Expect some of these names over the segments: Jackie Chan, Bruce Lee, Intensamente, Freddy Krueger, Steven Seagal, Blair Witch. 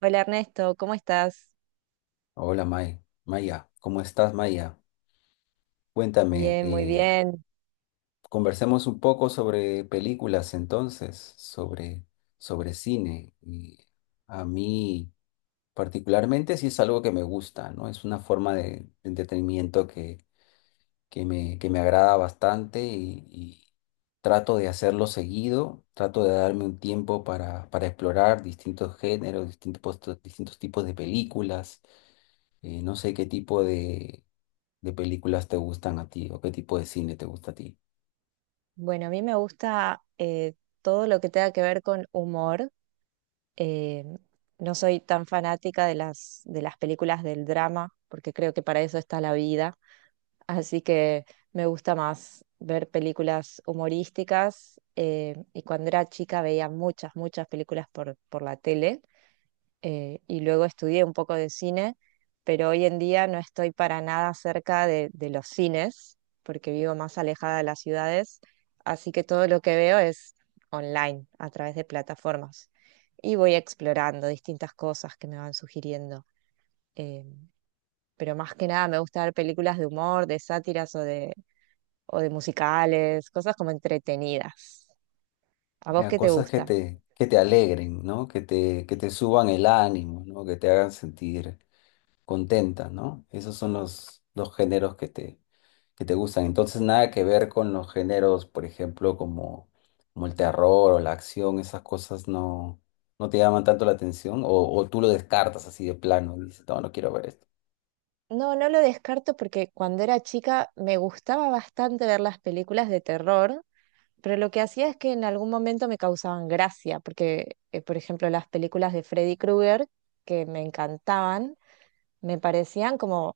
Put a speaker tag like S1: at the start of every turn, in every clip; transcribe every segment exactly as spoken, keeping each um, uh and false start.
S1: Hola Ernesto, ¿cómo estás?
S2: Hola May, Maya, ¿cómo estás Maya? Cuéntame,
S1: Bien, muy
S2: eh,
S1: bien.
S2: conversemos un poco sobre películas entonces, sobre, sobre cine. Y a mí particularmente sí es algo que me gusta, ¿no? Es una forma de, de entretenimiento que, que me, que me agrada bastante y, y trato de hacerlo seguido, trato de darme un tiempo para, para explorar distintos géneros, distintos, distintos tipos de películas. Eh, no sé qué tipo de, de películas te gustan a ti o qué tipo de cine te gusta a ti.
S1: Bueno, a mí me gusta eh, todo lo que tenga que ver con humor. Eh, no soy tan fanática de las, de las películas del drama, porque creo que para eso está la vida. Así que me gusta más ver películas humorísticas. Eh, y cuando era chica veía muchas, muchas películas por, por la tele. Eh, y luego estudié un poco de cine, pero hoy en día no estoy para nada cerca de, de los cines, porque vivo más alejada de las ciudades, así que todo lo que veo es online, a través de plataformas. Y voy explorando distintas cosas que me van sugiriendo. eh, pero más que nada me gusta ver películas de humor, de sátiras o de, o de musicales, cosas como entretenidas. ¿A vos
S2: Ya,
S1: qué te
S2: cosas que
S1: gusta?
S2: te, que te alegren, ¿no? Que te, que te suban el ánimo, ¿no? Que te hagan sentir contenta, ¿no? Esos son los, los géneros que te, que te gustan. Entonces, nada que ver con los géneros, por ejemplo, como, como el terror o la acción, esas cosas no, no te llaman tanto la atención o, o tú lo descartas así de plano, dices, no, no quiero ver esto.
S1: No, no lo descarto porque cuando era chica me gustaba bastante ver las películas de terror, pero lo que hacía es que en algún momento me causaban gracia, porque, eh, por ejemplo, las películas de Freddy Krueger, que me encantaban, me parecían como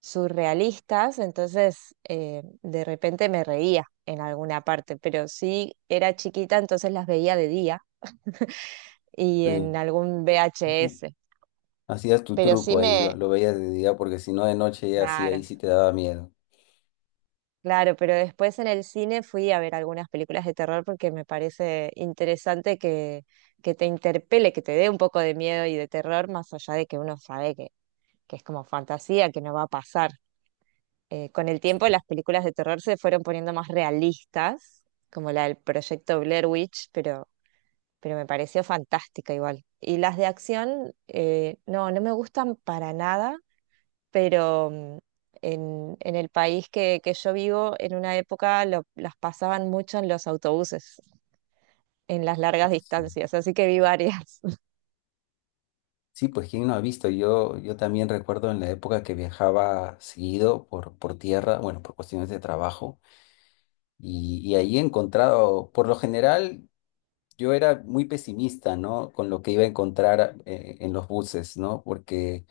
S1: surrealistas, entonces eh, de repente me reía en alguna parte, pero sí era chiquita, entonces las veía de día y en
S2: Sí.
S1: algún V H S,
S2: Hacías tu
S1: pero sí
S2: truco ahí,
S1: me...
S2: lo, lo veías de día, porque si no de noche ya sí, ahí
S1: Claro.
S2: sí te daba miedo.
S1: Claro, pero después en el cine fui a ver algunas películas de terror porque me parece interesante que, que te interpele, que te dé un poco de miedo y de terror, más allá de que uno sabe que, que es como fantasía, que no va a pasar. Eh, con el tiempo
S2: Sí.
S1: las películas de terror se fueron poniendo más realistas, como la del proyecto Blair Witch, pero, pero me pareció fantástica igual. Y las de acción, eh, no, no me gustan para nada pero mm, en, en el país que, que yo vivo, en una época lo- las pasaban mucho en los autobuses, en las largas
S2: oh, Sí,
S1: distancias, así que vi varias.
S2: sí, pues quién no ha visto, yo, yo también recuerdo en la época que viajaba seguido por, por tierra, bueno, por cuestiones de trabajo, y, y ahí he encontrado, por lo general, yo era muy pesimista, ¿no? Con lo que iba a encontrar eh, en los buses, ¿no? Porque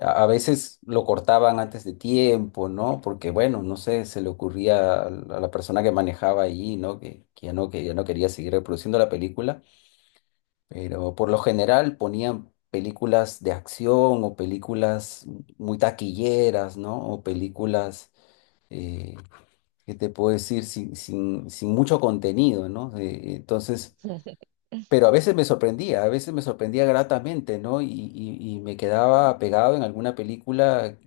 S2: A a veces lo cortaban antes de tiempo, ¿no? Porque, bueno, no sé, se le ocurría al- a la persona que manejaba allí, ¿no? Que, que ya no, que ya no quería seguir reproduciendo la película, pero por lo general ponían películas de acción o películas muy taquilleras, ¿no? O películas, eh, ¿qué te puedo decir? Sin, sin, sin mucho contenido, ¿no? Eh, entonces... Pero a veces me sorprendía, a veces me sorprendía gratamente, ¿no? Y, y- y me quedaba pegado en alguna película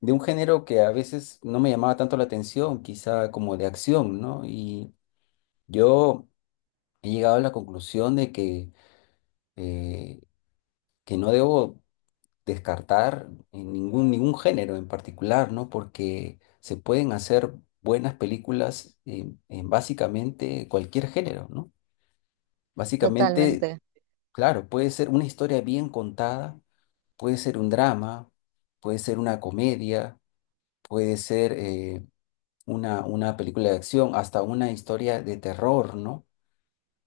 S2: de un género que a veces no me llamaba tanto la atención, quizá como de acción, ¿no? Y yo he llegado a la conclusión de que, eh, que no debo descartar en ningún, ningún género en particular, ¿no? Porque se pueden hacer buenas películas en, en básicamente cualquier género, ¿no? Básicamente,
S1: Totalmente,
S2: claro, puede ser una historia bien contada, puede ser un drama, puede ser una comedia, puede ser eh, una, una película de acción, hasta una historia de terror, ¿no?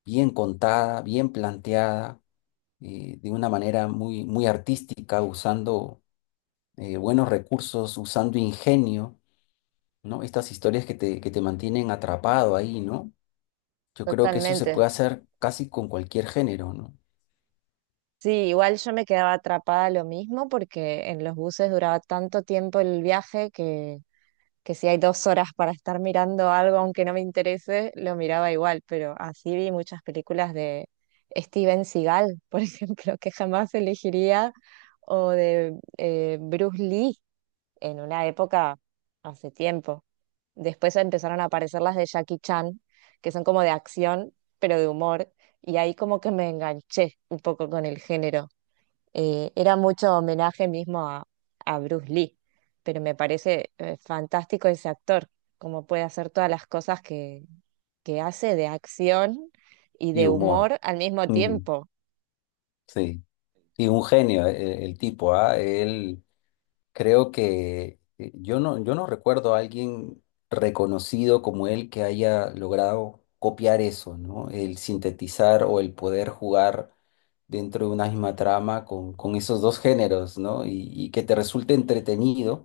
S2: Bien contada, bien planteada, eh, de una manera muy, muy artística, usando eh, buenos recursos, usando ingenio, ¿no? Estas historias que te, que te mantienen atrapado ahí, ¿no? Yo creo que eso se
S1: totalmente.
S2: puede hacer casi con cualquier género, ¿no?
S1: Sí, igual yo me quedaba atrapada lo mismo porque en los buses duraba tanto tiempo el viaje que... que si hay dos horas para estar mirando algo aunque no me interese, lo miraba igual, pero así vi muchas películas de Steven Seagal, por ejemplo, que jamás elegiría, o de eh, Bruce Lee en una época hace tiempo. Después empezaron a aparecer las de Jackie Chan, que son como de acción, pero de humor, y ahí como que me enganché un poco con el género eh, era mucho homenaje mismo a, a Bruce Lee, pero me parece eh, fantástico ese actor, cómo puede hacer todas las cosas que, que hace de acción y
S2: Y
S1: de
S2: humor.
S1: humor al mismo
S2: Ujú,
S1: tiempo.
S2: sí. Y un genio, eh, el, tipo, ¿ah? Él... Creo que eh, yo no, yo no recuerdo a alguien reconocido como él que haya logrado copiar eso, ¿no? El sintetizar o el poder jugar dentro de una misma trama con, con esos dos géneros, ¿no? Y, y que te resulte entretenido,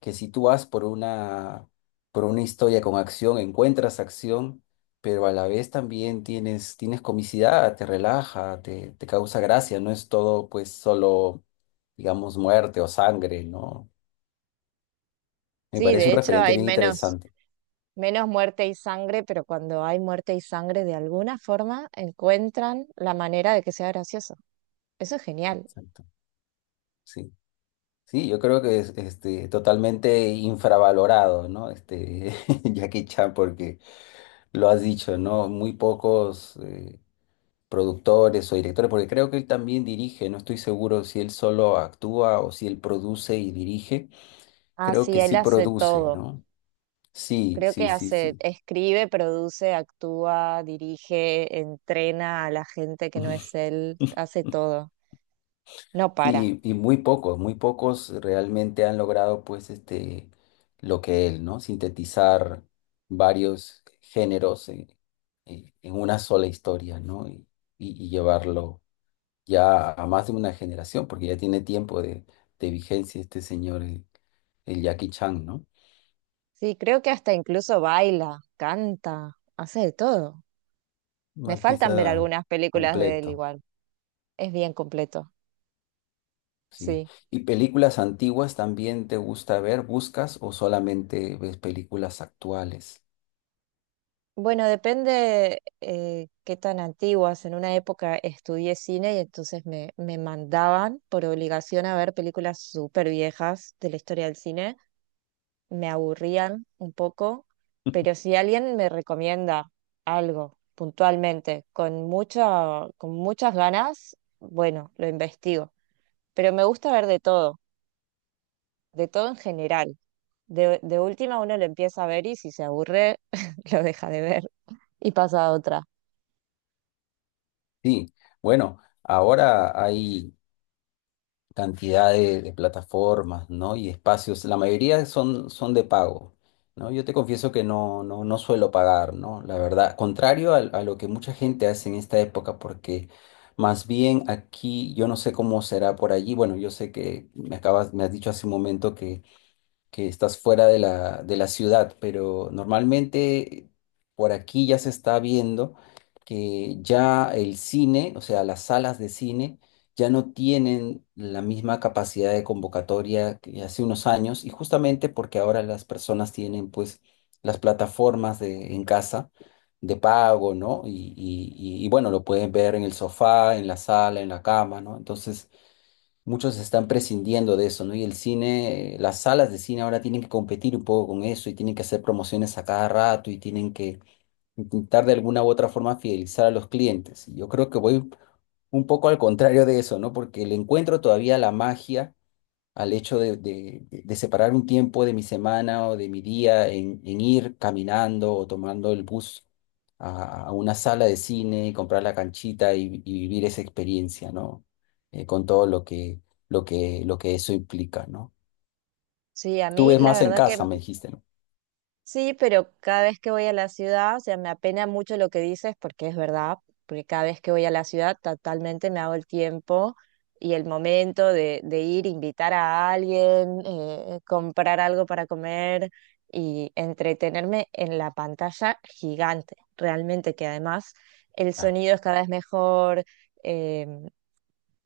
S2: que si tú vas por una, por una historia con acción, encuentras acción, pero a la vez también tienes, tienes comicidad, te relaja, te, te causa gracia, no es todo pues solo, digamos, muerte o sangre, ¿no? Me
S1: Sí,
S2: parece
S1: de
S2: un
S1: hecho
S2: referente
S1: hay
S2: bien
S1: menos,
S2: interesante.
S1: menos muerte y sangre, pero cuando hay muerte y sangre, de alguna forma encuentran la manera de que sea gracioso. Eso es genial.
S2: Exacto. Sí. Sí, yo creo que es este, totalmente infravalorado, ¿no? Este, Jackie Chan, porque lo has dicho, ¿no? Muy pocos eh, productores o directores, porque creo que él también dirige, no estoy seguro si él solo actúa o si él produce y dirige.
S1: Ah,
S2: Creo
S1: sí,
S2: que
S1: él
S2: sí
S1: hace
S2: produce,
S1: todo.
S2: ¿no? Sí,
S1: Creo
S2: sí,
S1: que
S2: sí,
S1: hace,
S2: sí.
S1: escribe, produce, actúa, dirige, entrena a la gente que no es él, hace todo, no para.
S2: Sí, y muy pocos, muy pocos realmente han logrado pues este lo que él, ¿no? Sintetizar varios géneros en, en- en una sola historia, ¿no? Y, y- y llevarlo ya a más de una generación, porque ya tiene tiempo de, de vigencia este señor, el, el Jackie Chan, ¿no?
S1: Sí, creo que hasta incluso baila, canta, hace de todo.
S2: Un
S1: Me
S2: artista
S1: faltan ver algunas películas de él
S2: completo,
S1: igual, es bien completo,
S2: sí.
S1: sí.
S2: ¿Y películas antiguas también te gusta ver, buscas o solamente ves películas actuales?
S1: Bueno, depende eh, qué tan antiguas. En una época estudié cine y entonces me, me mandaban por obligación a ver películas súper viejas de la historia del cine me aburrían un poco, pero si alguien me recomienda algo puntualmente, con mucha, con muchas ganas, bueno, lo investigo. Pero me gusta ver de todo, de todo en general. De, de última uno lo empieza a ver y si se aburre, lo deja de ver y pasa a otra.
S2: Sí, bueno, ahora hay cantidad de, de plataformas, ¿no? Y espacios, la mayoría son, son de pago, ¿no? Yo te confieso que no, no, no suelo pagar, ¿no? La verdad, contrario al- a lo que mucha gente hace en esta época, porque más bien aquí, yo no sé cómo será por allí, bueno, yo sé que me acabas, me has dicho hace un momento que estás fuera de la, de la ciudad, pero normalmente por aquí ya se está viendo que ya el cine, o sea, las salas de cine, ya no tienen la misma capacidad de convocatoria que hace unos años, y justamente porque ahora las personas tienen pues las plataformas de, en casa de pago, ¿no? Y, y, y y, bueno, lo pueden ver en el sofá, en la sala, en la cama, ¿no? Entonces... Muchos están prescindiendo de eso, ¿no? Y el cine, eh, las salas de cine ahora tienen que competir un poco con eso y tienen que hacer promociones a cada rato y tienen que intentar de alguna u otra forma fidelizar a los clientes. Y yo creo que voy un poco al contrario de eso, ¿no? Porque le encuentro todavía la magia al hecho de, de- de- separar un tiempo de mi semana o de mi día en, en ir caminando o tomando el bus a, a una sala de cine y comprar la canchita y, y vivir esa experiencia, ¿no? Eh, con todo lo que, lo que, lo que eso implica, ¿no?
S1: Sí, a
S2: Tú
S1: mí
S2: ves
S1: la
S2: más en
S1: verdad que,
S2: casa, me dijiste, ¿no?
S1: sí, pero cada vez que voy a la ciudad, o sea, me apena mucho lo que dices porque es verdad, porque cada vez que voy a la ciudad totalmente me hago el tiempo y el momento de, de ir, invitar a alguien, eh, eh, comprar algo para comer y entretenerme en la pantalla gigante, realmente que además el
S2: Claro.
S1: sonido es cada vez mejor, em,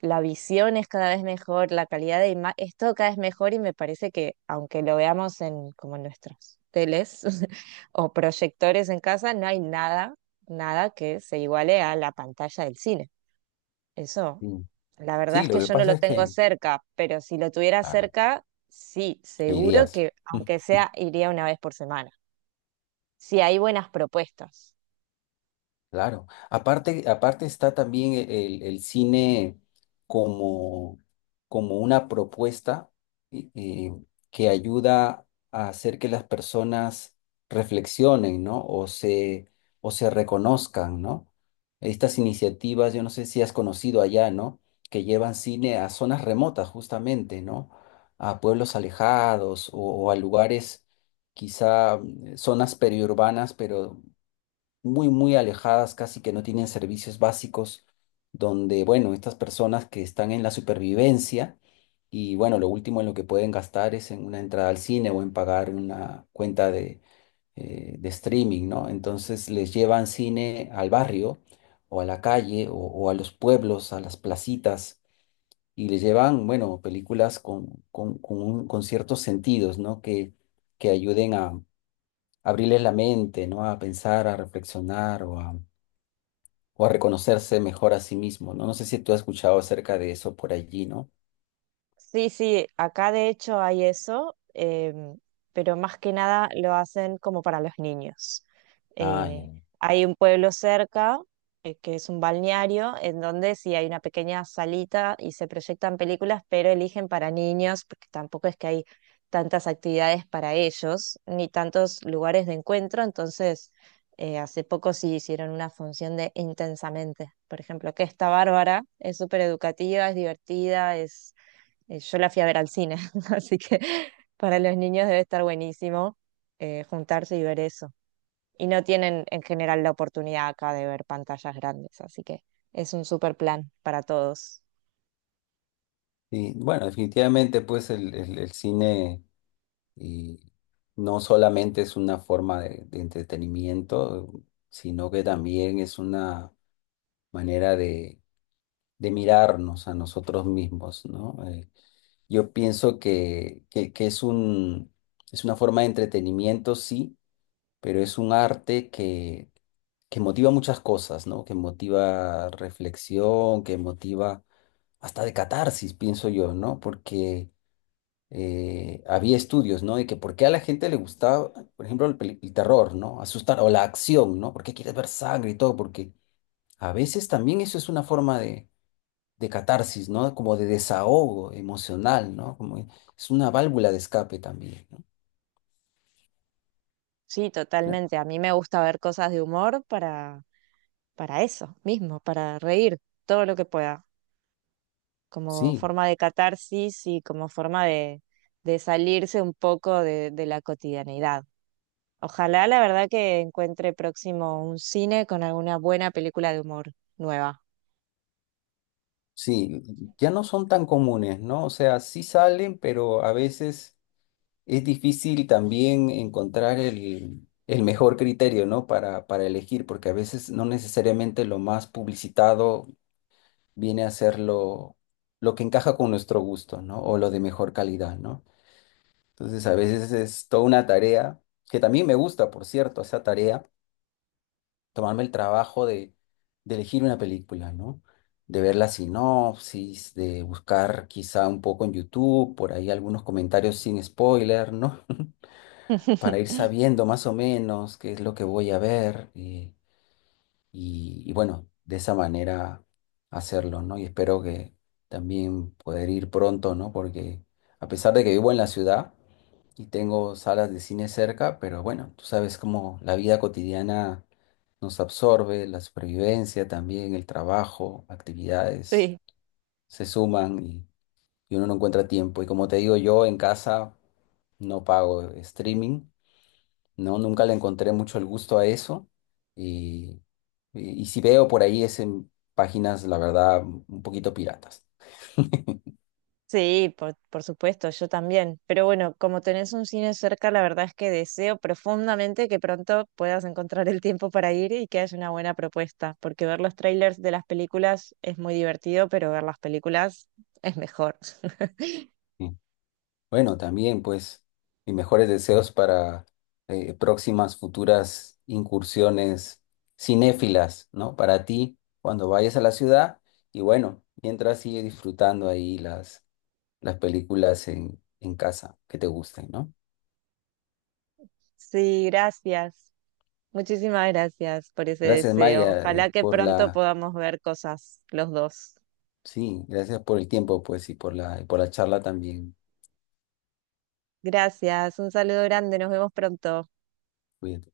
S1: la visión es cada vez mejor, la calidad de imagen es todo cada vez mejor y me parece que aunque lo veamos en como en nuestros teles o proyectores en casa, no hay nada, nada que se iguale a la pantalla del cine. Eso,
S2: Sí.
S1: la verdad
S2: Sí,
S1: es
S2: lo
S1: que
S2: que
S1: yo no
S2: pasa
S1: lo
S2: es
S1: tengo
S2: que,
S1: cerca, pero si lo tuviera
S2: claro,
S1: cerca, sí,
S2: ¿qué
S1: seguro
S2: dirías?
S1: que aunque sea iría una vez por semana. Si hay buenas propuestas.
S2: Claro. Aparte, aparte está también el, el cine como, como una propuesta eh, eh, que ayuda a hacer que las personas reflexionen, ¿no? O se, o se reconozcan, ¿no? Estas iniciativas, yo no sé si has conocido allá, ¿no? Que llevan cine a zonas remotas, justamente, ¿no? A pueblos alejados o, o a lugares, quizá mm, zonas periurbanas, pero muy, muy alejadas, casi que no tienen servicios básicos, donde, bueno, estas personas que están en la supervivencia y, bueno, lo último en lo que pueden gastar es en una entrada al cine o en pagar una cuenta de, eh, de streaming, ¿no? Entonces les llevan cine al barrio o a la calle o, o a los pueblos, a las placitas. Y les llevan, bueno, películas con, con, con un- con ciertos sentidos, ¿no? Que, que ayuden a abrirles la mente, ¿no? A pensar, a reflexionar o a reconocerse mejor a sí mismo, ¿no? No sé si tú has escuchado acerca de eso por allí, ¿no?
S1: Sí, sí, acá de hecho hay eso, em, pero más que nada lo hacen como para los niños.
S2: Ah,
S1: Eh,
S2: ya.
S1: Hay un pueblo cerca, eh, que es un balneario, en donde sí hay una pequeña salita y se proyectan películas, pero eligen para niños, porque tampoco es que hay tantas actividades para ellos, ni tantos lugares de encuentro. Entonces, eh, hace poco sí hicieron una función de Intensamente, por ejemplo, que está bárbara, es súper educativa, es divertida, es eh, yo la fui a ver al cine, así que para los niños debe estar buenísimo eh, juntarse y ver eso. Y no tienen en general la oportunidad acá de ver pantallas grandes, así que es un super plan para todos.
S2: Y bueno, definitivamente, pues el, el- el cine y no solamente es una forma de, de entretenimiento, sino que también es una manera de, de mirarnos a nosotros mismos, ¿no? Eh, yo pienso que, que, que es un, es una forma de entretenimiento, sí, pero es un arte que que motiva muchas cosas, ¿no? Que motiva reflexión, que motiva hasta de catarsis, pienso yo, ¿no? Porque eh, había estudios, ¿no? De que por qué a la gente le gustaba, por ejemplo, el, peli- el terror, ¿no? Asustar o la acción, ¿no? ¿Por qué quieres ver sangre y todo? Porque a veces también eso es una forma de, de catarsis, ¿no? Como de desahogo emocional, ¿no? Como es una válvula de escape también, ¿no?
S1: Sí,
S2: Ya.
S1: totalmente. A mí me gusta ver cosas de humor para, para eso mismo, para reír todo lo que pueda, como
S2: Sí,
S1: forma de catarsis y como forma de, de salirse un poco de de la cotidianidad. Ojalá la verdad que encuentre próximo un cine con alguna buena película de humor nueva.
S2: sí, ya no son tan comunes, ¿no? O sea, sí salen, pero a veces... Es difícil también encontrar el, el mejor criterio, ¿no? Para, para elegir, porque a veces no necesariamente lo más publicitado viene a ser lo, lo que encaja con nuestro gusto, ¿no? O lo de mejor calidad, ¿no? Entonces a veces es toda una tarea, que también me gusta, por cierto, esa tarea, tomarme el trabajo de, de elegir una película, ¿no? De ver la sinopsis, de buscar quizá un poco en YouTube, por ahí algunos comentarios sin spoiler, ¿no? Para ir sabiendo más o menos qué es lo que voy a ver, eh, y, y bueno, de esa manera hacerlo, ¿no? Y espero que también poder ir pronto, ¿no? Porque a pesar de que vivo en la ciudad y tengo salas de cine cerca, pero bueno, tú sabes cómo la vida cotidiana nos absorbe, la supervivencia también, el trabajo, actividades
S1: Sí,
S2: se suman y, y uno no encuentra tiempo. Y como te digo, yo en casa no pago streaming. No, nunca le encontré mucho el gusto a eso. Y, y, y si veo por ahí es en páginas, la verdad, un poquito piratas.
S1: sí, por, por supuesto, yo también. Pero bueno, como tenés un cine cerca, la verdad es que deseo profundamente que pronto puedas encontrar el tiempo para ir y que haya una buena propuesta, porque ver los trailers de las películas es muy divertido, pero ver las películas es mejor.
S2: Sí. Bueno, también pues mis mejores deseos para eh, próximas futuras incursiones cinéfilas, ¿no? Para ti cuando vayas a la ciudad y bueno, mientras sigue disfrutando ahí las, las películas en, en casa que te gusten, ¿no?
S1: Sí, gracias. Muchísimas gracias por ese
S2: Gracias
S1: deseo.
S2: Maya
S1: Ojalá
S2: eh,
S1: que
S2: por
S1: pronto
S2: la...
S1: podamos ver cosas los dos.
S2: Sí, gracias por el tiempo, pues, y por la, y por la charla también.
S1: Gracias, un saludo grande, nos vemos pronto.
S2: Cuídate.